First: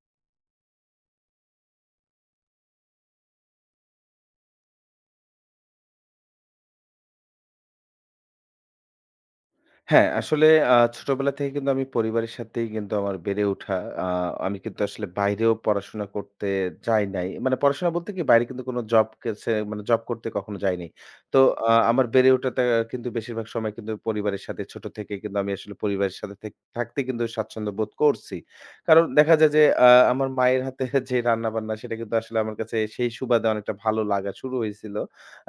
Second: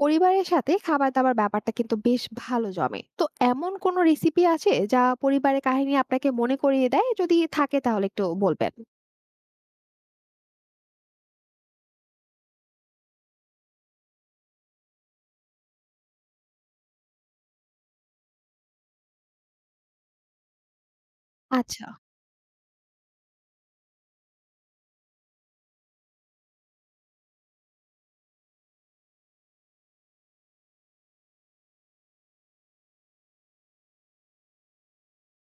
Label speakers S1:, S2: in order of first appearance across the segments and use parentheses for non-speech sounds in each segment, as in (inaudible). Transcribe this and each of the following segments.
S1: পরিবারের সাথে খাবার-দাবার ব্যাপারটা কিন্তু বেশ ভালো জমে। এমন কোনো রেসিপি আছে যা পরিবারের কাহিনী আপনাকে মনে করিয়ে দেয়? যদি থাকে তাহলে একটু বলবেন।
S2: হ্যাঁ, আসলে ছোটবেলা থেকে কিন্তু আমি পরিবারের সাথেই কিন্তু আমার বেড়ে ওঠা। আ আমি কিন্তু আসলে বাইরেও পড়াশোনা করতে যাই নাই। মানে পড়াশোনা বলতে কি বাইরে কিন্তু কোনো জব কাছে মানে জব করতে কখনো যাইনি। তো
S1: আচ্ছা।
S2: আমার বেড়ে ওঠাটা কিন্তু বেশিরভাগ সময় কিন্তু পরিবারের সাথে ছোট থেকে কিন্তু আমি আসলে পরিবারের সাথে থাকতে কিন্তু স্বাচ্ছন্দ্য বোধ করছি। কারণ দেখা যায় যে আমার মায়ের হাতে (laughs) যে রান্নাবান্না সেটা কিন্তু আসলে আমার কাছে সেই সুবাদে অনেকটা ভালো লাগা শুরু হয়েছিল।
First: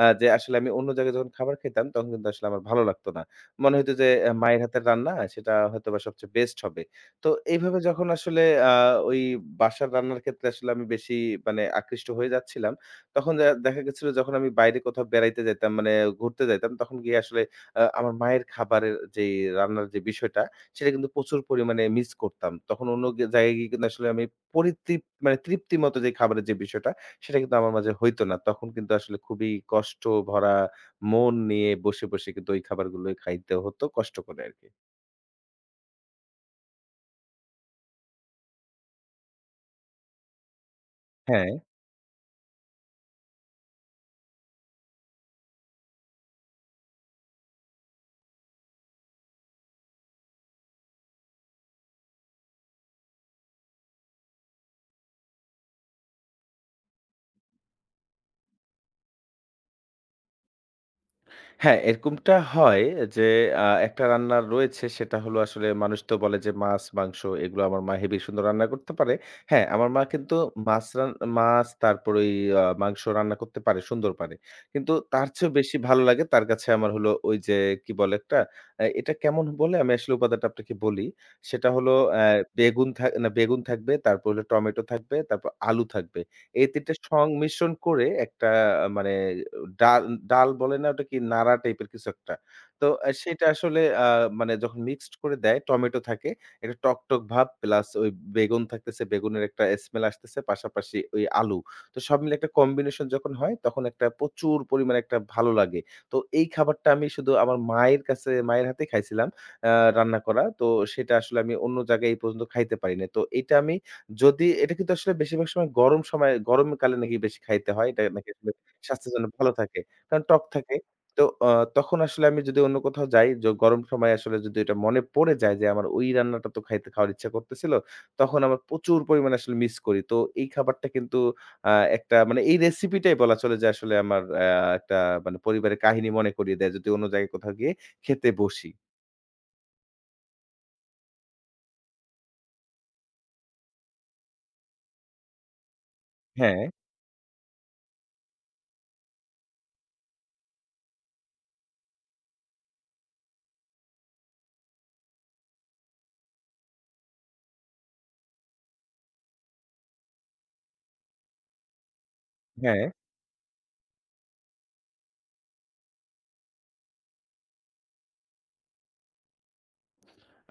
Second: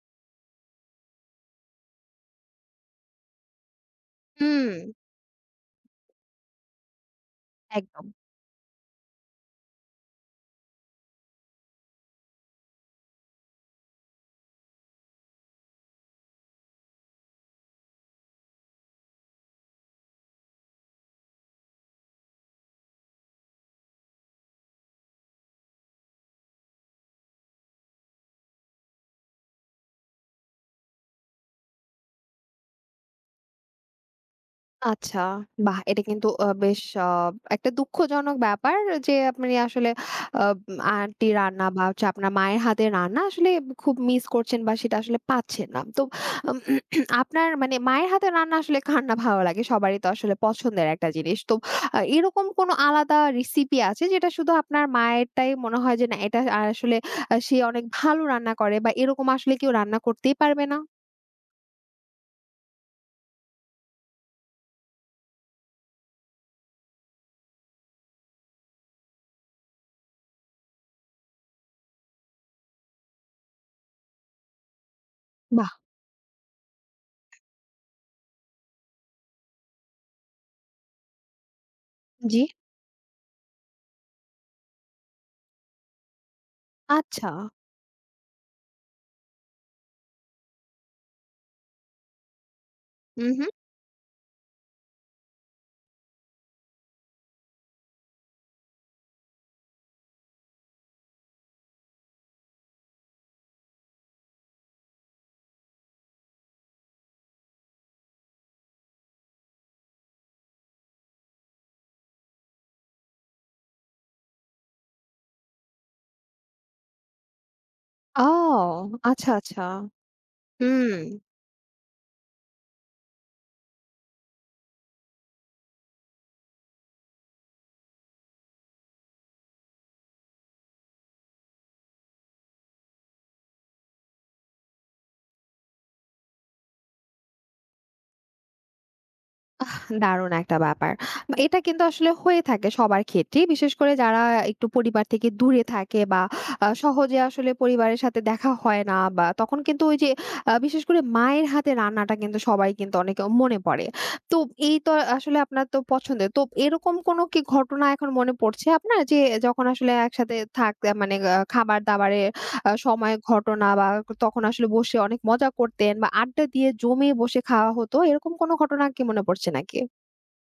S2: যে আসলে আমি অন্য জায়গায় যখন খাবার খেতাম তখন কিন্তু আসলে আমার ভালো লাগতো না। মনে হইতো যে মায়ের
S1: হুম,
S2: হাতের রান্না সেটা হয়তোবা সবচেয়ে বেস্ট হবে। তো এইভাবে
S1: একদম।
S2: যখন আসলে আ ওই বাসার রান্নার ক্ষেত্রে আসলে আমি বেশি মানে আকৃষ্ট হয়ে যাচ্ছিলাম, তখন দেখা গেছিল যখন আমি বাইরে কোথাও বেড়াইতে যাইতাম মানে ঘুরতে যাইতাম, তখন গিয়ে আসলে আমার মায়ের খাবারের যেই রান্নার যে বিষয়টা, সেটা কিন্তু প্রচুর পরিমাণে মিস করতাম। তখন অন্য জায়গায় গিয়ে কিন্তু আসলে আমি মানে তৃপ্তি মতো যে খাবারের যে বিষয়টা, সেটা কিন্তু আমার মাঝে হইতো না। তখন কিন্তু আসলে খুবই কষ্ট ভরা মন নিয়ে বসে, বসে কিন্তু ওই খাবারগুলোই খাইতে হতো কষ্ট করে আরকি।
S1: আচ্ছা, বাহ! এটা কিন্তু বেশ একটা দুঃখজনক ব্যাপার যে আপনি আসলে আ আন্টির
S2: হ্যাঁ।
S1: রান্না বা হচ্ছে আপনার মায়ের হাতের রান্না আসলে খুব মিস করছেন বা সেটা আসলে পাচ্ছেন না। তো আম আপনার মানে মায়ের হাতের রান্না আসলে কার না ভালো লাগে? সবারই তো আসলে পছন্দের একটা জিনিস। তো আ এরকম কোনো আলাদা রেসিপি আছে যেটা শুধু আপনার মায়েরটাই মনে হয় যে না এটা আসলে সে অনেক ভালো রান্না করে বা এরকম আসলে কেউ রান্না করতেই পারবে না?
S2: হ্যাঁ, এরকমটা হয় যে একটা রান্না রয়েছে সেটা হলো আসলে মানুষ তো বলে যে মাছ, মাংস এগুলো আমার মা হেবি সুন্দর রান্না করতে পারে। হ্যাঁ, আমার মা কিন্তু মাছ রান মাছ তারপর ওই মাংস রান্না করতে পারে, সুন্দর পারে। কিন্তু তার চেয়েও
S1: বাহ!
S2: বেশি ভালো লাগে তার কাছে আমার হলো ওই যে কি বলে একটা এটা কেমন বলে আমি আসলে উপাদানটা আপনাকে বলি। সেটা হলো
S1: জি।
S2: বেগুন থাকবে, তারপর হলো টমেটো থাকবে, তারপর আলু থাকবে। এই ৩ টা
S1: আচ্ছা।
S2: সংমিশ্রণ করে একটা মানে ডাল ডাল বলে না? ওটা কি নাড়া টাইপের কিছু একটা। তো
S1: উহু।
S2: সেটা আসলে মানে যখন মিক্সড করে দেয়, টমেটো থাকে। একটা টকটক ভাব প্লাস ওই বেগুন থাকতেছে, বেগুনের একটা স্মেল আসতেছে, পাশাপাশি ওই আলু। তো সব মিলে একটা কম্বিনেশন যখন হয়, তখন একটা প্রচুর পরিমাণে একটা ভালো লাগে। তো এই খাবারটা আমি শুধু আমার মায়ের কাছে মায়ের হাতেই খাইছিলাম আ রান্না করা। তো সেটা আসলে আমি অন্য জায়গায় এই পর্যন্ত খাইতে পারি নাই। তো এটা আমি যদি এটা কিন্তু আসলে বেশিরভাগ সময় গরম সময় গরমকালে নাকি বেশি খাইতে হয়। এটা
S1: ও!
S2: নাকি আসলে স্বাস্থ্যের জন্য
S1: আচ্ছা,
S2: ভালো
S1: আচ্ছা।
S2: থাকে। কারণ টক থাকে।
S1: হুম।
S2: তো তখন আসলে আমি যদি অন্য কোথাও যাই, গরম সময়ে আসলে যদি এটা মনে পড়ে যায় যে আমার ওই রান্নাটা তো খাইতে খাওয়ার ইচ্ছা করতেছিল, তখন আমার প্রচুর পরিমাণে আসলে মিস করি। তো এই খাবারটা কিন্তু একটা মানে এই রেসিপিটাই বলা চলে যে আসলে আমার একটা মানে পরিবারের কাহিনী মনে করিয়ে দেয় যদি অন্য জায়গায় কোথাও গিয়ে খেতে বসি।
S1: দারুণ একটা ব্যাপার। এটা কিন্তু আসলে হয়ে থাকে সবার ক্ষেত্রেই। বিশেষ করে যারা একটু পরিবার থেকে দূরে থাকে বা
S2: হ্যাঁ,
S1: সহজে আসলে পরিবারের সাথে দেখা হয় না বা তখন কিন্তু ওই যে বিশেষ করে মায়ের হাতে রান্নাটা কিন্তু সবাই কিন্তু অনেকে মনে পড়ে। তো এই তো আসলে আপনার তো পছন্দের। তো এরকম কোনো কি ঘটনা এখন মনে পড়ছে আপনার? যে যখন আসলে একসাথে থাকতে মানে খাবার-দাবারের
S2: হ্যাঁ।
S1: সময় ঘটনা বা তখন আসলে বসে অনেক মজা করতেন বা আড্ডা দিয়ে জমে বসে খাওয়া হতো। এরকম কোনো ঘটনা কি মনে পড়ছে নাকি?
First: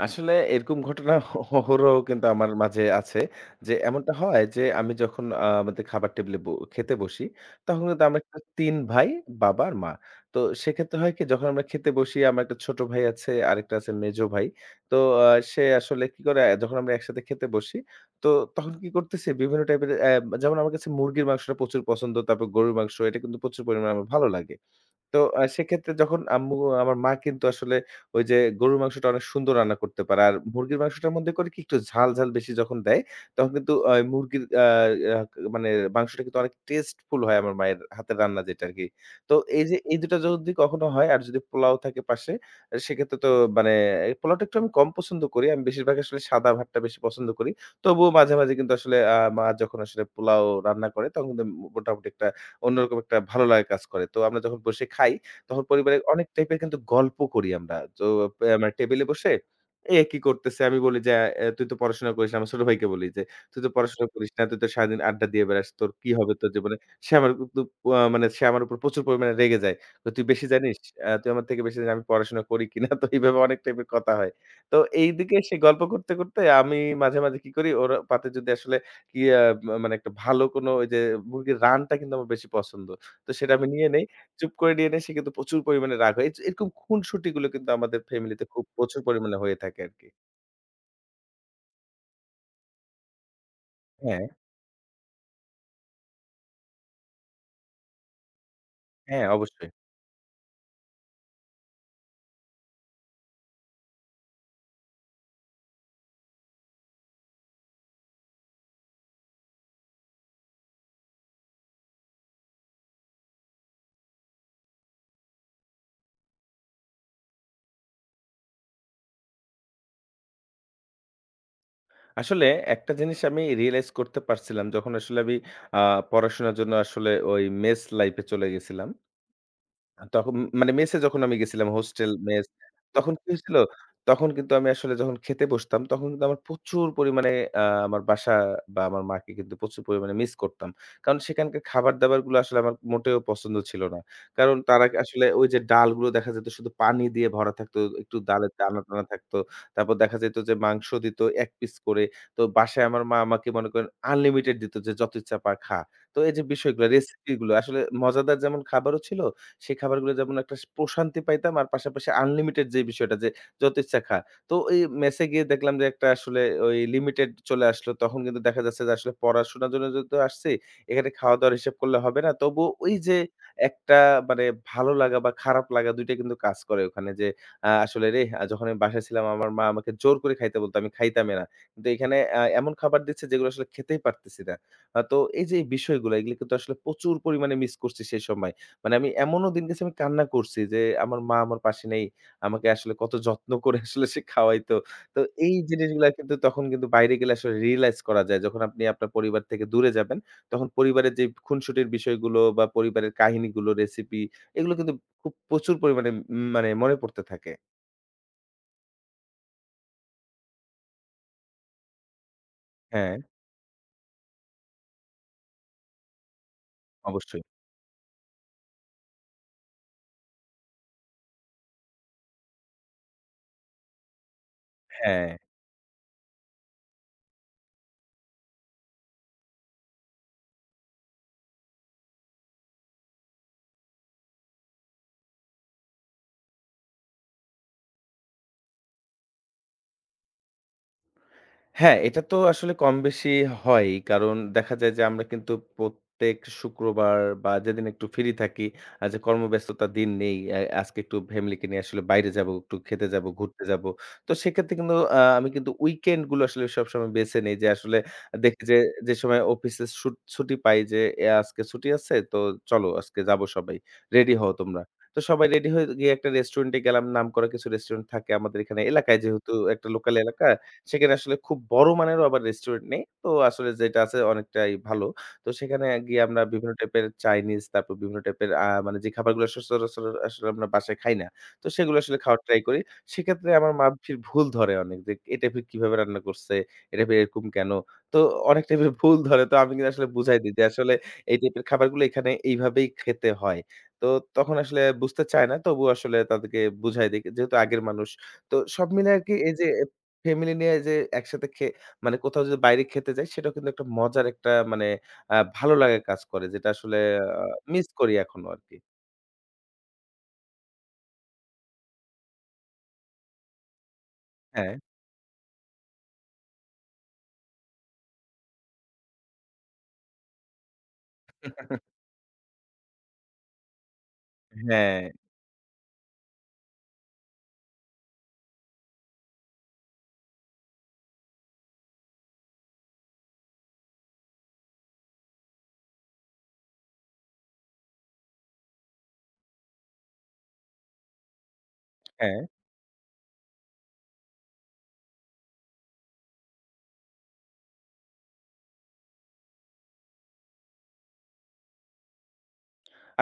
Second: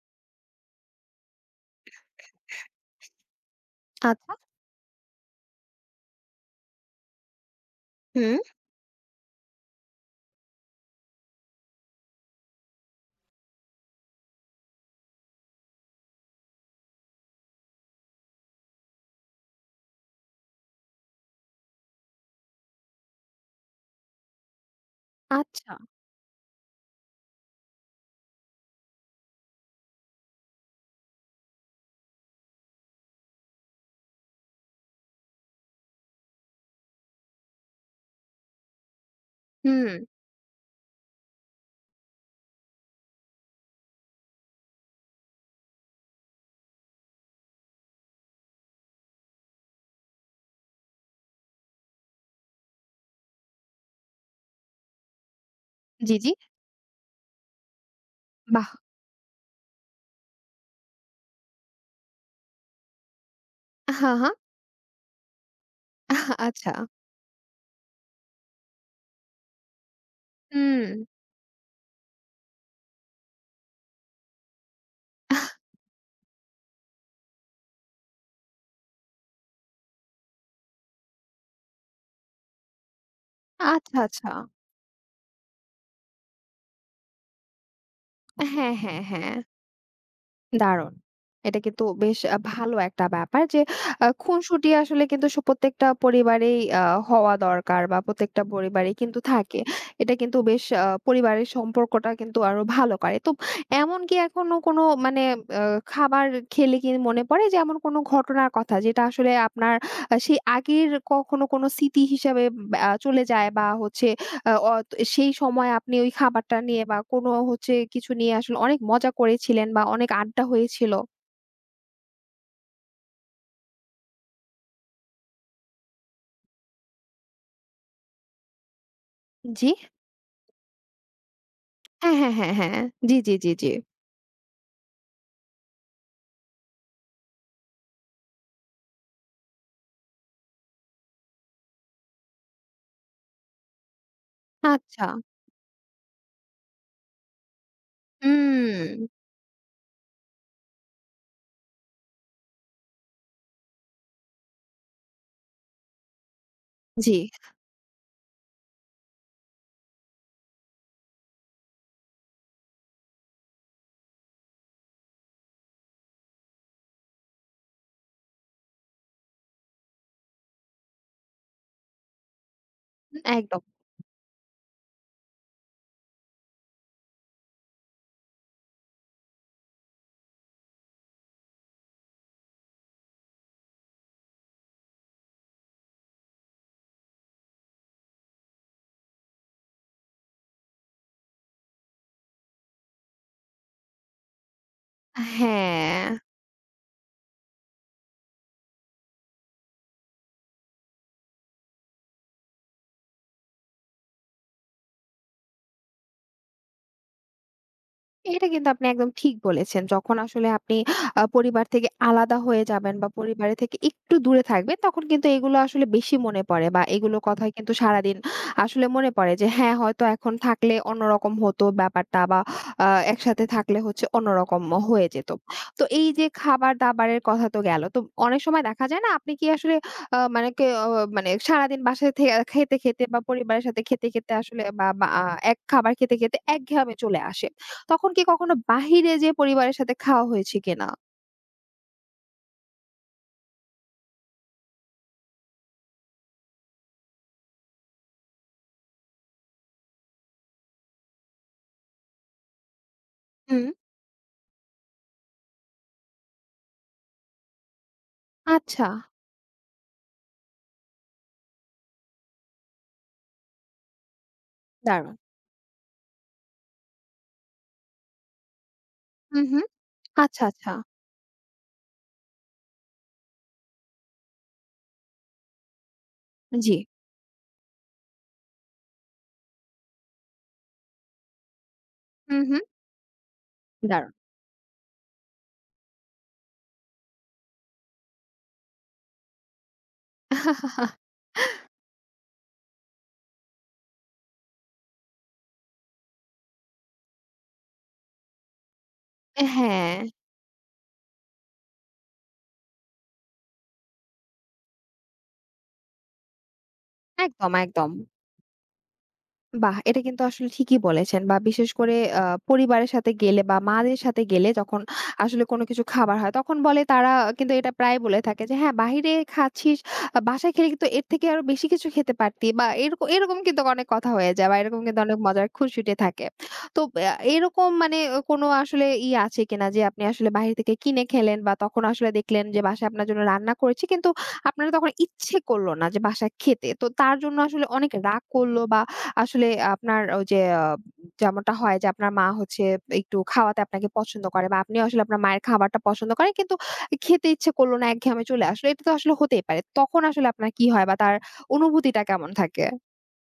S2: আসলে এরকম ঘটনা অহরহ কিন্তু আমার মাঝে আছে। যে এমনটা
S1: আচ্ছা।
S2: হয় যে আমি যখন আমাদের খাবার টেবলে খেতে বসি, তখন কিন্তু আমরা
S1: হুম।
S2: ৩ ভাই, বাবা আর মা। তো সেক্ষেত্রে হয় কি যখন আমরা খেতে বসি আমার একটা ছোট ভাই আছে, আরেকটা আছে মেজো ভাই। তো আ সে আসলে কি করে আহ, যখন আমরা একসাথে খেতে বসি, তো তখন কি করতেছি বিভিন্ন টাইপের যেমন আমার কাছে মুরগির মাংসটা প্রচুর পছন্দ, তারপর গরুর মাংস এটা কিন্তু প্রচুর পরিমাণে আমার ভালো লাগে। তো
S1: আচ্ছা।
S2: সেক্ষেত্রে যখন আম্মু আমার মা কিন্তু আসলে ওই যে গরুর মাংসটা অনেক সুন্দর রান্না করতে পারে। আর মুরগির মাংসটার মধ্যে করে কি একটু ঝাল, ঝাল বেশি যখন দেয়, তখন কিন্তু মুরগির আ আ মানে মাংসটা কিন্তু অনেক টেস্টফুল হয় আমার মায়ের হাতের রান্না যেটা আরকি। তো এই যে
S1: হুম।
S2: এই ২ টা যদি কখনো হয় আর যদি পোলাও থাকে পাশে, আহ, সেক্ষেত্রে তো মানে এই পোলাওটা একটু আমি কম পছন্দ করি। আমি বেশিরভাগ আসলে সাদা ভাতটা বেশি পছন্দ করি। তবুও মাঝে, মাঝে কিন্তু আসলে মা যখন আসলে পোলাও রান্না করে তখন কিন্তু মোটামুটি একটা অন্যরকম একটা ভালো লাগা কাজ করে। তো আমরা যখন বসে খাই, তখন পরিবারের
S1: জি,
S2: অনেক
S1: জি।
S2: টাইপের কিন্তু গল্প করি আমরা। তো
S1: বাহ!
S2: মানে টেবিলে বসে, "এ কি করতেছে?" আমি বলি যে, তুই তো পড়াশোনা করিস না।" আমার ছোট ভাইকে বলি যে, "তুই তো পড়াশোনা
S1: হ্যাঁ,
S2: করিস
S1: হ্যাঁ।
S2: না। তুই তো সারাদিন আড্ডা দিয়ে বেড়াস। তোর কি হবে তোর
S1: আচ্ছা।
S2: জীবনে?" সে আমার কিন্তু মানে সে আমার উপর প্রচুর পরিমাণে রেগে যায়। "তো তুই বেশি জানিস?
S1: হুম।
S2: তুই আমার থেকে বেশি জানিস আমি পড়াশোনা করি কিনা?" তো এইভাবে অনেক টাইপের কথা হয়। তো এইদিকে সে গল্প করতে, করতে আমি মাঝে, মাঝে কি করি ওর পাতে যদি আসলে কি মা মানে একটা ভালো কোনো ওই যে মুরগির রানটা কিন্তু আমার বেশি পছন্দ। তো সেটা আমি নিয়ে
S1: আচ্ছা,
S2: নেই।
S1: আচ্ছা।
S2: চুপ করে নিয়ে নেই সে কিন্তু প্রচুর পরিমাণে রাগ হয়। এরকম খুনসুটিগুলো কিন্তু আমাদের ফ্যামিলিতে খুব
S1: হ্যাঁ, হ্যাঁ,
S2: প্রচুর
S1: হ্যাঁ।
S2: পরিমাণে হয়ে থাকে আরকি।
S1: দারুণ! এটা কিন্তু বেশ ভালো একটা ব্যাপার যে
S2: হ্যাঁ,
S1: খুনসুটি আসলে কিন্তু প্রত্যেকটা পরিবারেই হওয়া দরকার বা প্রত্যেকটা পরিবারেই কিন্তু
S2: হ্যাঁ
S1: থাকে।
S2: অবশ্যই।
S1: এটা কিন্তু বেশ পরিবারের সম্পর্কটা কিন্তু আরো ভালো করে। তো এমন কি এখনো কোনো মানে আ খাবার খেলে কি মনে পড়ে যে এমন কোনো ঘটনার কথা যেটা আসলে আপনার সেই আগের কখনো কোনো স্মৃতি হিসাবে বা চলে যায় বা হচ্ছে আ অত সেই সময় আপনি ওই খাবারটা নিয়ে বা কোনো হচ্ছে কিছু নিয়ে আসলে অনেক মজা করেছিলেন বা অনেক আড্ডা হয়েছিল?
S2: আসলে একটা জিনিস আমি রিয়ালাইজ করতে পারছিলাম যখন আসলে আমি আ পড়াশোনার জন্য আসলে ওই মেস লাইফ এ চলে গেছিলাম।
S1: জি।
S2: তখন মানে মেসে যখন আমি গেছিলাম হোস্টেল,
S1: হ্যাঁ, হ্যাঁ,
S2: মেস
S1: হ্যাঁ, হ্যাঁ।
S2: তখন
S1: জি,
S2: কি
S1: জি, জি,
S2: হয়েছিল?
S1: জি।
S2: তখন কিন্তু আমি আসলে যখন খেতে বসতাম তখন কিন্তু আমার প্রচুর পরিমাণে আমার বাসা বা আমার মাকে কিন্তু প্রচুর পরিমাণে মিস করতাম। কারণ সেখানকার খাবার-দাবারগুলো আসলে আমার মোটেও পছন্দ ছিল না। কারণ তারা
S1: আচ্ছা।
S2: আসলে ওই যে ডালগুলো দেখা যেত শুধু পানি দিয়ে ভরা থাকতো, একটু ডালের
S1: হুম।
S2: দানা-টানা থাকতো। তারপর দেখা যেত যে মাংস দিত ১ পিস করে। তো বাসায় আমার মা আমাকে মনে করেন আনলিমিটেড দিত যে, "যত ইচ্ছা পা খা।" তো এই যে বিষয়গুলো,
S1: জি,
S2: রেসিপিগুলো আসলে মজাদার যেমন খাবারও ছিল সেই খাবারগুলো যেমন একটা প্রশান্তি পাইতাম আর পাশাপাশি আনলিমিটেড যে বিষয়টা যে যত ইচ্ছা খা। তো এই মেসে গিয়ে দেখলাম যে একটা আসলে ওই লিমিটেড চলে আসলো। তখন কিন্তু দেখা যাচ্ছে যে আসলে পড়াশোনার জন্য যেহেতু আসছি, এখানে খাওয়া-দাওয়ার হিসাব করলে হবে না। তবুও ওই যে
S1: একদম।
S2: একটা মানে ভালো লাগা বা খারাপ লাগা ২ টা কিন্তু কাজ করে ওখানে যে আসলে রে আহ, যখন আমি বাসায় ছিলাম আমার মা আমাকে জোর করে খাইতে বলতো, আমি খাইতামই না। কিন্তু এখানে এমন খাবার দিচ্ছে যেগুলো আসলে খেতেই পারতেছি না। তো এই যে এই বিষয়গুলো এগুলো কিন্তু আসলে প্রচুর পরিমাণে মিস করছি সেই সময়। মানে আমি এমনও দিন গেছে আমি কান্না করছি যে, আমার মা আমার পাশে নেই। আমাকে আসলে কত যত্ন করে আসলে সে খাওয়াইতো। তো এই
S1: হ্যাঁ।
S2: জিনিসগুলা কিন্তু তখন কিন্তু বাইরে গেলে আসলে রিয়ালাইজ করা যায়। যখন আপনি আপনার পরিবার থেকে দূরে যাবেন, তখন পরিবারের যে খুনসুটির বিষয়গুলো বা পরিবারের কাহিনীগুলো, রেসিপি এগুলো কিন্তু খুব প্রচুর পরিমাণে মানে মনে পড়তে থাকে।
S1: এটা কিন্তু আপনি একদম ঠিক বলেছেন। যখন আসলে আপনি পরিবার থেকে আলাদা হয়ে যাবেন বা
S2: হ্যাঁ,
S1: পরিবারের থেকে একটু দূরে থাকবেন, তখন কিন্তু এগুলো আসলে বেশি মনে পড়ে বা এগুলোর
S2: অবশ্যই।
S1: কথাই কিন্তু সারাদিন আসলে মনে পড়ে যে হ্যাঁ, হয়তো এখন থাকলে অন্যরকম হতো ব্যাপারটা বা আ একসাথে থাকলে হচ্ছে অন্যরকম হয়ে যেত।
S2: হ্যাঁ।
S1: তো এই যে খাবার-দাবারের কথা তো গেল। তো অনেক সময় দেখা যায় না আপনি কি আসলে মানে কে অ মানে সারাদিন বাসায় থে খেতে, খেতে বা পরিবারের সাথে খেতে, খেতে আসলে বা বা আ এক খাবার খেতে, খেতে একঘেয়ামি চলে আসে। তখন কি কখনো বাহিরে যেয়ে পরিবারের সাথে খাওয়া হয়েছে কিনা?
S2: হ্যাঁ, এটা তো আসলে কমবেশি হয়ই। কারণ দেখা যায় যে আমরা কিন্তু প্রত্যেক শুক্রবার বা যেদিন একটু ফ্রি থাকি, যে কর্মব্যস্ততার দিন নেই, আজকে একটু ফ্যামিলিকে নিয়ে আসলে বাইরে যাবো, একটু খেতে যাবো, ঘুরতে
S1: হুম।
S2: যাবো। তো সেক্ষেত্রে কিন্তু আমি কিন্তু উইকেন্ড গুলো আসলে সবসময় বেছে নেই যে আসলে দেখি যে,
S1: আচ্ছা।
S2: যে সময় অফিসে ছুটি পাই যে আজকে ছুটি আছে তো চলো আজকে যাবো সবাই। রেডি হও তোমরা।
S1: দারুণ।
S2: তো সবাই রেডি হয়ে গিয়ে একটা রেস্টুরেন্টে গেলাম। নামকরা কিছু রেস্টুরেন্ট থাকে আমাদের এখানে এলাকায়
S1: হু,
S2: যেহেতু
S1: হু।
S2: একটা লোকাল
S1: আচ্ছা,
S2: এলাকা
S1: আচ্ছা।
S2: সেখানে আসলে খুব বড় মানেরও আবার রেস্টুরেন্ট নেই। তো আসলে যেটা আছে অনেকটাই ভালো। তো সেখানে গিয়ে আমরা বিভিন্ন
S1: জি।
S2: টাইপের চাইনিজ, তারপর বিভিন্ন টাইপের মানে যে খাবারগুলো সচরাচর আসলে আমরা বাসায় খাই না। তো সেগুলো আসলে
S1: হু,
S2: খাওয়ার
S1: হু।
S2: ট্রাই করি। সেক্ষেত্রে আমার মা
S1: দারুণ।
S2: ফির ভুল ধরে অনেক যে এ টাইপের কিভাবে রান্না করছে? এ টাইপের এরকম কেন? তো অনেক টাইপের ভুল ধরে। তো আমি কিন্তু আসলে বুঝাই দিই যে আসলে
S1: (laughs)
S2: এই টাইপের খাবারগুলো এখানে এইভাবেই খেতে হয়। তো তখন আসলে বুঝতে চায় না। তবুও আসলে তাদেরকে বুঝায় দেই। যেহেতু আগের মানুষ। তো সব মিলে আরকি এই যে
S1: হ্যাঁ,
S2: ফ্যামিলি নিয়ে যে একসাথে মানে কোথাও যদি বাইরে খেতে যাই, সেটাও কিন্তু একটা মজার একটা মানে ভালো লাগা কাজ করে। যেটা আসলে আ
S1: একদম,
S2: মিস
S1: একদম।
S2: করি এখনো আরকি।
S1: বাহ! এটা কিন্তু আসলে ঠিকই বলেছেন বা বিশেষ করে আ পরিবারের সাথে গেলে বা মাদের সাথে গেলে
S2: হ্যাঁ।
S1: যখন আসলে কোনো কিছু খাবার হয় তখন বলে তারা কিন্তু এটা প্রায় বলে থাকে যে, "হ্যাঁ, বাহিরে খাচ্ছিস, বাসায় খেলে কিন্তু এর থেকে আরো বেশি কিছু
S2: (laughs)
S1: খেতে পারতি" বা এরকম কিন্তু অনেক কথা হয়ে যায় বা এরকম কিন্তু
S2: হ্যাঁ,
S1: অনেক মজার খুনসুটি থাকে। তো আ এরকম মানে কোনো আসলে আছে কিনা যে আপনি আসলে বাহির থেকে কিনে খেলেন বা তখন আসলে দেখলেন যে বাসায় আপনার জন্য রান্না করেছে কিন্তু আপনার তখন ইচ্ছে করল না যে বাসায় খেতে। তো তার জন্য আসলে অনেক রাগ করল বা আসলে আপনার ওই যে যেমনটা হয় যে আপনার মা
S2: হ্যাঁ।
S1: হচ্ছে একটু খাওয়াতে আপনাকে পছন্দ করে বা আপনিও আসলে আপনার মায়ের খাবারটা পছন্দ করেন কিন্তু খেতে ইচ্ছে করল না, একঘেয়েমি চলে আসলো। এটা তো আসলে হতেই পারে। তখন আসলে আপনার কি হয় বা তার অনুভূতিটা কেমন থাকে?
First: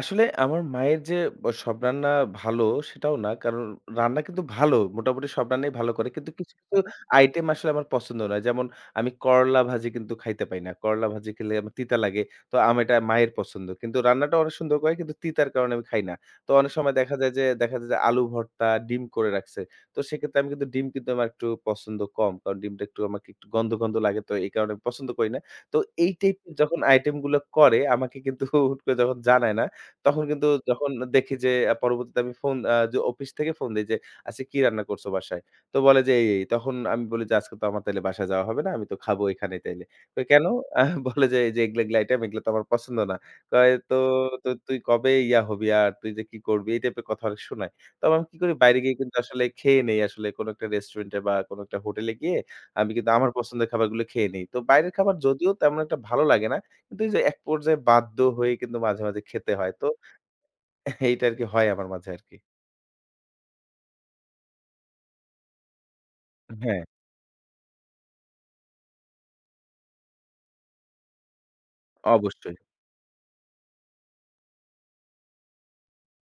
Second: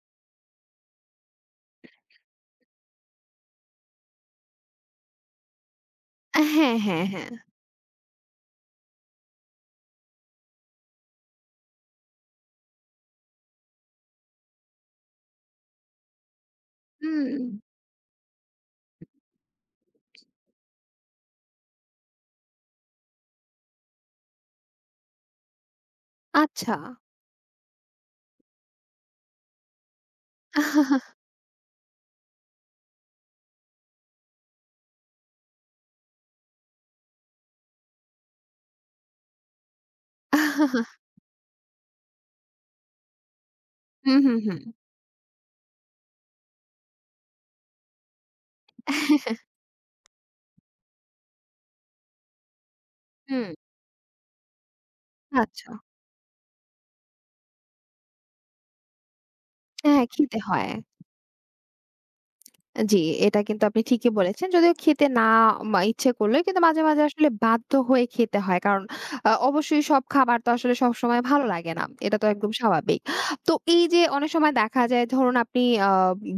S2: আসলে আমার মায়ের যে সব রান্না ভালো সেটাও না। কারণ রান্না কিন্তু ভালো। মোটামুটি সব রান্নাই ভালো করে। কিন্তু কিছু,
S1: হ্যাঁ,
S2: কিছু
S1: হ্যাঁ, হ্যাঁ।
S2: আইটেম আসলে আমার পছন্দ না। যেমন আমি করলা ভাজি কিন্তু খাইতে পারি না। করলা ভাজি খেলে আমার তিতা লাগে। তো এটা মায়ের পছন্দ। কিন্তু রান্নাটা অনেক সুন্দর করে কিন্তু তিতার কারণে আমি খাই না। তো অনেক সময় দেখা
S1: হুম,
S2: যায় যে দেখা যায় যে আলু ভর্তা, ডিম করে রাখছে। তো সেক্ষেত্রে আমি কিন্তু ডিম কিন্তু আমার একটু পছন্দ কম। কারণ ডিমটা একটু আমাকে একটু গন্ধ, গন্ধ লাগে। তো এই কারণে আমি পছন্দ করি না। তো এই টাইপের
S1: আচ্ছা।
S2: যখন আইটেম গুলো করে আমাকে কিন্তু হুট করে যখন জানায় না তখন কিন্তু যখন দেখি যে পরবর্তীতে আমি ফোন যে অফিস থেকে ফোন দেই যে, "আচ্ছা কি রান্না করছো বাসায়?" তো বলে যে, "এই, এই।" তখন আমি বলি যে, "আজকে তো আমার তাইলে বাসায় যাওয়া হবে না। আমি তো খাবো এখানেই তাইলে।" কই, "কেন?" বলে যে, "এই যে এগুলা, এগুলা আইটেম এগুলা তো আমার পছন্দ না।" কয়, "তো
S1: হুম, হুম,
S2: তো
S1: হুম।
S2: তুই কবে ইয়া হবি আর তুই যে কি করবি?" এই টাইপের কথা অনেক শোনায়। তবে আমি কি করি বাইরে গিয়ে কিন্তু আসলে খেয়ে নেই আসলে কোনো একটা রেস্টুরেন্টে বা কোনো একটা হোটেলে গিয়ে আমি কিন্তু আমার
S1: হুম,
S2: পছন্দের খাবারগুলো খেয়ে নেই। তো বাইরের খাবার যদিও
S1: আচ্ছা।
S2: তেমন একটা ভালো লাগে না। কিন্তু এই যে এক পর্যায়ে বাধ্য হয়ে কিন্তু মাঝে, মাঝে খেতে হয়। তো
S1: হ্যাঁ, খেতে হয়।
S2: এইটা আরকি হয় আমার মাঝে আরকি।
S1: জি, এটা কিন্তু আপনি ঠিকই বলেছেন। যদিও খেতে না মা ইচ্ছে করলেও কিন্তু মাঝে,
S2: হ্যাঁ,
S1: মাঝে আসলে বাধ্য হয়ে খেতে হয়। কারণ অবশ্যই সব খাবার তো আসলে সবসময় ভালো লাগে না। এটা তো একদম
S2: অবশ্যই।
S1: স্বাভাবিক। তো এই যে অনেক সময় দেখা যায় ধরুন আপনি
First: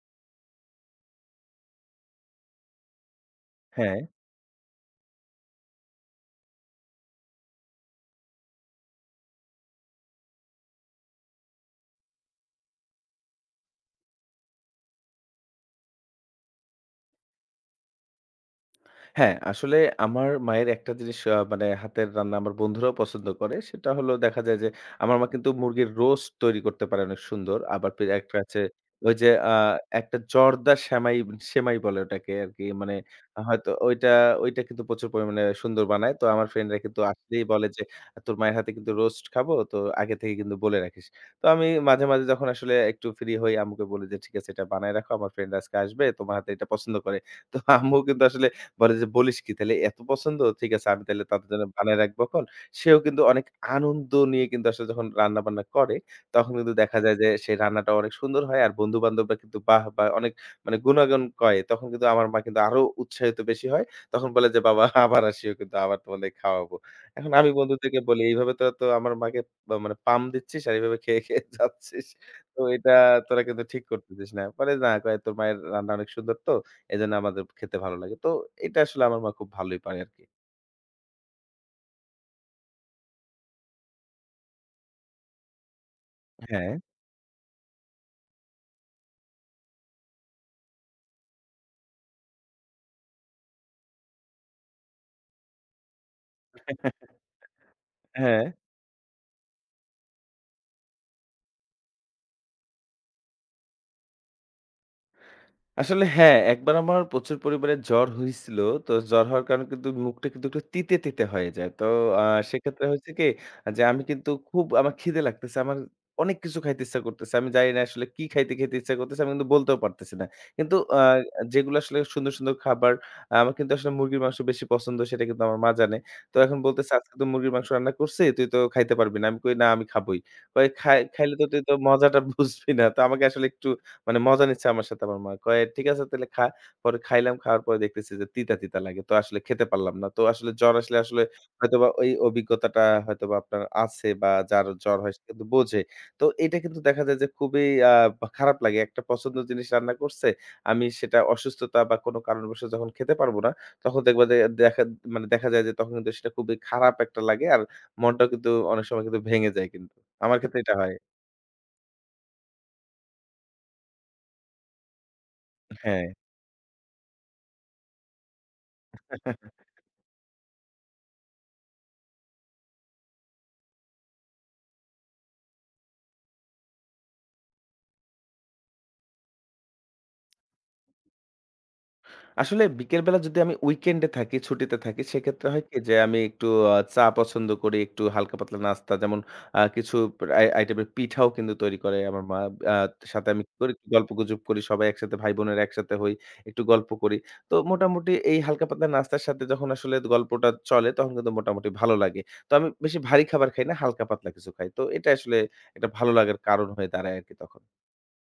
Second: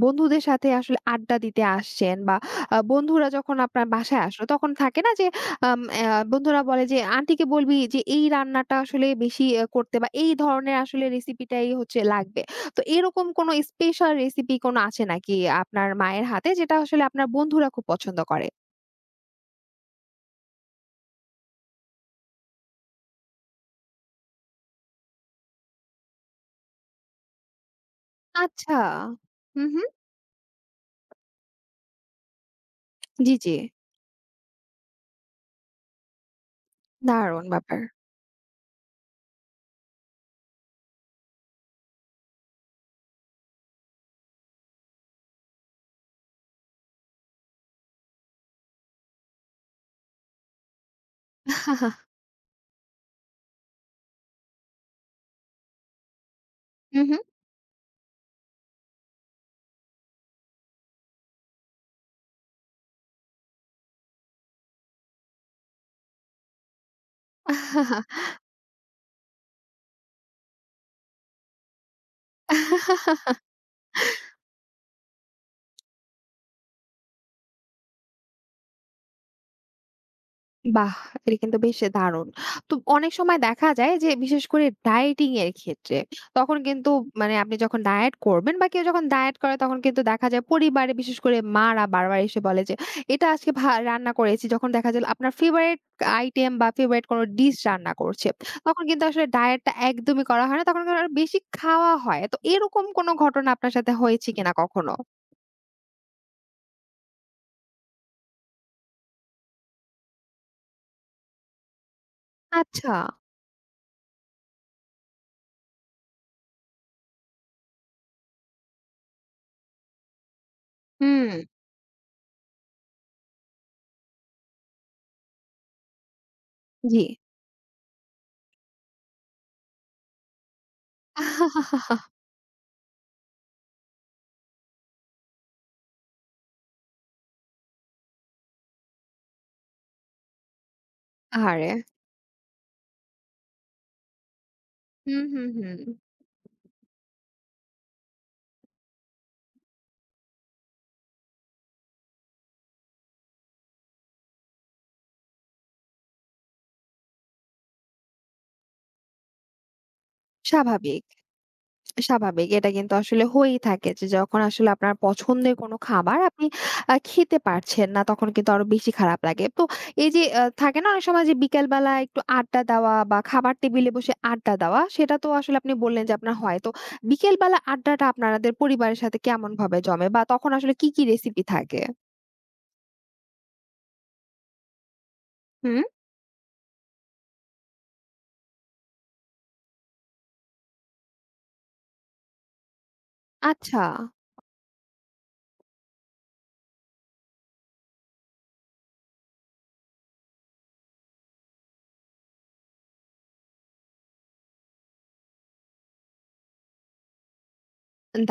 S1: বন্ধুদের সাথে আসলে আড্ডা দিতে আসছেন বা বন্ধুরা যখন আপনার
S2: হ্যাঁ,
S1: বাসায় আসলো তখন থাকে না যে আম অ্যা বন্ধুরা বলে যে, "আন্টিকে বলবি যে এই রান্নাটা আসলে বেশি করতে বা এই ধরনের আসলে রেসিপিটাই হচ্ছে লাগবে।" তো এরকম কোনো স্পেশাল রেসিপি কোনো আছে নাকি আপনার মায়ের হাতে যেটা আসলে আপনার বন্ধুরা খুব পছন্দ করে?
S2: হ্যাঁ, আসলে আমার মায়ের একটা জিনিস মানে হাতের রান্না আমার বন্ধুরাও পছন্দ করে। সেটা হলো দেখা যায় যে, আমার মা কিন্তু মুরগির roast তৈরি করতে পারে অনেক সুন্দর। আবার পে একটা আছে
S1: আচ্ছা।
S2: ওই যে
S1: হু, হু।
S2: একটা জর্দা সেমাই, সেমাই বলে ওটাকে আরকি। মানে
S1: জি, জি।
S2: হয়তো ওইটা, কিন্তু প্রচুর পরিমাণে সুন্দর বানায়। তো আমার ফ্রেন্ডরা কিন্তু
S1: দারুণ
S2: আসলেই বলে
S1: ব্যাপার।
S2: যে, "তোর মায়ের হাতে কিন্তু roast খাবো। তো আগে থেকে কিন্তু বলে রাখিস।" তো আমি মাঝে, মাঝে যখন আসলে একটু ফ্রি হই আম্মুকে বলি যে, "ঠিক আছে এটা বানায় রাখো। আমার ফ্রেন্ড আজকে আসবে। তোমার হাতের এটা পছন্দ করে।" তো আম্মু কিন্তু আসলে বলে যে, "বলিস কি? তাহলে এত পছন্দ? ঠিক আছে আমি তাহলে তাদের জন্য বানায় রাখবো এখন।" সেও কিন্তু অনেক আনন্দ নিয়ে কিন্তু আসলে যখন রান্না-বান্না করে, তখন কিন্তু দেখা
S1: হু,
S2: যায়
S1: হু।
S2: যে সেই রান্নাটা অনেক সুন্দর হয়। আর বন্ধু-বান্ধবরা কিন্তু বাহ! বা অনেক মানে গুণাগুণ কয়। তখন কিন্তু আমার মা কিন্তু আরো উৎসাহিত বেশি হয়। তখন বলে যে, "বাবা (laughs) আবার আসিও কিন্তু আবার তোমাদের খাওয়াবো।" এখন আমি বন্ধুদেরকে বলি, "এইভাবে তোরা তো আমার মাকে বা মানে পাম দিচ্ছিস আর এইভাবে খেয়ে, খেয়ে যাচ্ছিস। তো এটা তোরা কিন্তু ঠিক করতেছিস না।" বলে, "না" কয়, "তোর মায়ের রান্না অনেক সুন্দর তো। এজন্য আমাদের খেতে ভালো লাগে। তো এটা আসলে আমার মা খুব ভালোই পারে আরকি।
S1: বাহ! এটা কিন্তু বেশ দারুণ। তো অনেক সময় দেখা যায় যে বিশেষ করে ডায়েটিং এর ক্ষেত্রে তখন
S2: হ্যাঁ,
S1: কিন্তু মানে আপনি যখন ডায়েট করবেন বা কেউ যখন ডায়েট করে তখন কিন্তু দেখা যায় পরিবারে বিশেষ করে মারা বারবার এসে বলে যে, "এটা আজকে রান্না করেছি।" যখন দেখা যায় আপনার ফেভারিট আইটেম বা ফেভারিট কোনো
S2: (laughs)
S1: ডিশ রান্না করছে,
S2: হ্যাঁ।
S1: তখন কিন্তু আসলে ডায়েটটা একদমই করা হয় না। তখন কিন্তু আরো বেশি খাওয়া হয়। তো এরকম কোনো ঘটনা আপনার সাথে হয়েছে কিনা কখনো?
S2: আসলে হ্যাঁ, একবার আমার প্রচুর পরিমাণে জ্বর হইছিল। তো জ্বর হওয়ার কারণে কিন্তু মুখটা কিন্তু একটু তিতে, তিতে হয়ে যায়। তো আ সেক্ষেত্রে
S1: আচ্ছা।
S2: হয়েছে কি যে আমি কিন্তু খুব আমার খিদে লাগতেছে। আমার অনেক কিছু খাইতে ইচ্ছা করতেছে। আমি জানি না আসলে কি খাইতে, খেতে ইচ্ছা করতেছে আমি কিন্তু বলতেও পারতেছি না। কিন্তু আ
S1: হুম।
S2: যেগুলো আসলে সুন্দর, সুন্দর খাবার আমার কিন্তু আসলে মুরগির মাংস বেশি পছন্দ সেটা কিন্তু আমার মা জানে। তো এখন বলতেছে,
S1: জি।
S2: "আজকে তো মুরগির মাংস রান্না করছি, তুই তো খাইতে পারবি না।" আমি কই, "না আমি খাবোই।" কয়, "খাইলে তো তুই তো মজাটা (laughs) বুঝবি না।" তো আমাকে আসলে একটু মানে মজা নিচ্ছে আমার সাথে আমার মা। কয়, "ঠিক আছে তাইলে খা।" পরে খাইলাম। খাওয়ার পরে দেখতেছি যে তিতা, তিতা লাগে। তো আসলে খেতে পারলাম না। তো আসলে জ্বর আসলে আসলে
S1: আহারে!
S2: হয়তোবা ওই অভিজ্ঞতাটা হয়তোবা আপনার আছে বা যার জ্বর হয় সে
S1: হুম,
S2: কিন্তু
S1: হুম, হুম।
S2: বোঝে। তো এটা কিন্তু দেখা যায় যে খুবই বা খারাপ লাগে। একটা পছন্দের জিনিস রান্না করছে। আমি সেটা অসুস্থতা বা কোনো কারণবশত যখন খেতে পারব না, তখন দেখবা যে দেখা মানে দেখা যায় যে তখন কিন্তু সেটা খুবই খারাপ একটা লাগে। আর মনটাও কিন্তু অনেক সময় কিন্তু ভেঙে যায় কিন্তু। আমার ক্ষেত্রে এটা হয়।
S1: স্বাভাবিক। স্বাভাবিক। এটা কিন্তু আসলে হয়েই থাকে যে যখন আসলে আপনার পছন্দের কোনো
S2: হ্যাঁ।
S1: খাবার আপনি খেতে পারছেন না তখন কিন্তু আরো বেশি খারাপ লাগে। তো এই যে থাকে না অনেক সময় যে বিকেলবেলা একটু আড্ডা দেওয়া বা খাবার টেবিলে বসে আড্ডা দেওয়া সেটা তো আসলে আপনি বললেন যে আপনার হয়। তো বিকেলবেলা আড্ডাটা আপনাদের পরিবারের সাথে কেমনভাবে জমে বা তখন আসলে কি, কি রেসিপি থাকে?
S2: আসলে বিকেলবেলা যদি আমি উইকেন্ডে থাকি, ছুটিতে থাকি, সেক্ষেত্রে হয় কি
S1: হুম।
S2: যে আমি একটু চা পছন্দ করি, একটু হালকা পাতলা নাস্তা যেমন কিছু আইটেমের পিঠাও কিন্তু তৈরি করে আমার মা। আ সাথে আমি কি করি
S1: আচ্ছা।
S2: একটু গল্পগুজব করি। সবাই একসাথে ভাই বোনেরা একসাথে হই, একটু গল্প করি। তো মোটামুটি এই হালকা পাতলা নাস্তার সাথে যখন আসলে গল্পটা চলে তখন কিন্তু মোটামুটি ভালো লাগে। তো আমি বেশি ভারী খাবার খাই না, হালকা পাতলা কিছু খাই। তো এটা আসলে একটা ভালো লাগার কারণ হয়ে দাঁড়ায় আরকি তখন।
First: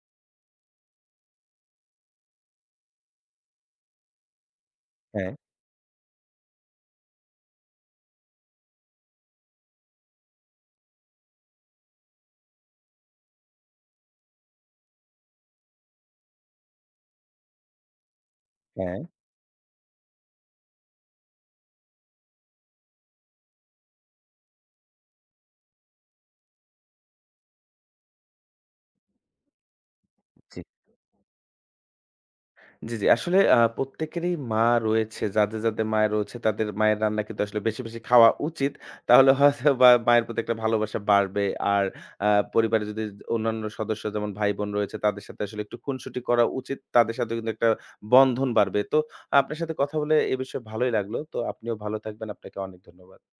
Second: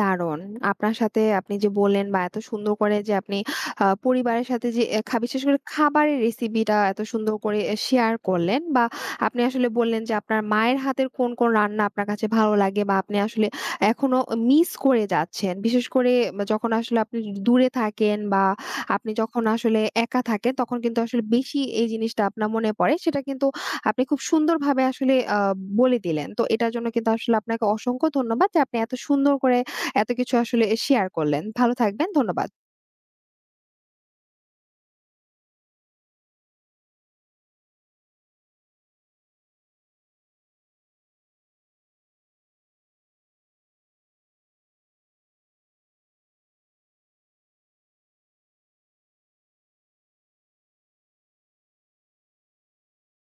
S1: দারুণ! আপনার সাথে আপনি যে বললেন বা এত সুন্দর করে যে আপনি পরিবারের সাথে যে এ খা
S2: হ্যাঁ,
S1: বিশেষ করে খাবারের রেসিপিটা এত সুন্দর করে শেয়ার করলেন বা আপনি আসলে বললেন যে আপনার মায়ের হাতের কোন, কোন রান্না আপনার কাছে ভালো লাগে বা আপনি আসলে এখনো মিস করে যাচ্ছেন। বিশেষ করে যখন আসলে আপনি দূরে থাকেন বা
S2: হ্যাঁ।
S1: আপনি যখন আসলে একা থাকেন তখন কিন্তু আসলে বেশি এই জিনিসটা আপনার মনে পড়ে। সেটা কিন্তু আপনি খুব সুন্দরভাবে আসলে বলে দিলেন। তো এটার জন্য কিন্তু আসলে আপনাকে অসংখ্য ধন্যবাদ যে আপনি এত সুন্দর করে এত কিছু
S2: জি।
S1: আসলে শেয়ার করলেন। ভালো থাকবেন। ধন্যবাদ।
S2: জি, জি। আসলে প্রত্যেকেরই মা রয়েছে। যাদের, যাদের মায়ের রয়েছে তাদের মায়ের রান্না কিন্তু আসলে বেশি, বেশি খাওয়া উচিত। তাহলে হয়তোবা মায়ের প্রতি একটা ভালোবাসা বাড়বে। আর আ পরিবারে যদি অন্যান্য সদস্য যেমন ভাই-বোন রয়েছে তাদের সাথে আসলে একটু খুনসুটি করা উচিত। তাদের সাথে কিন্তু একটা বন্ধন বাড়বে। তো আপনার সাথে কথা বলে এ বিষয়ে ভালোই লাগলো। তো আপনিও ভালো থাকবেন। আপনাকে অনেক ধন্যবাদ।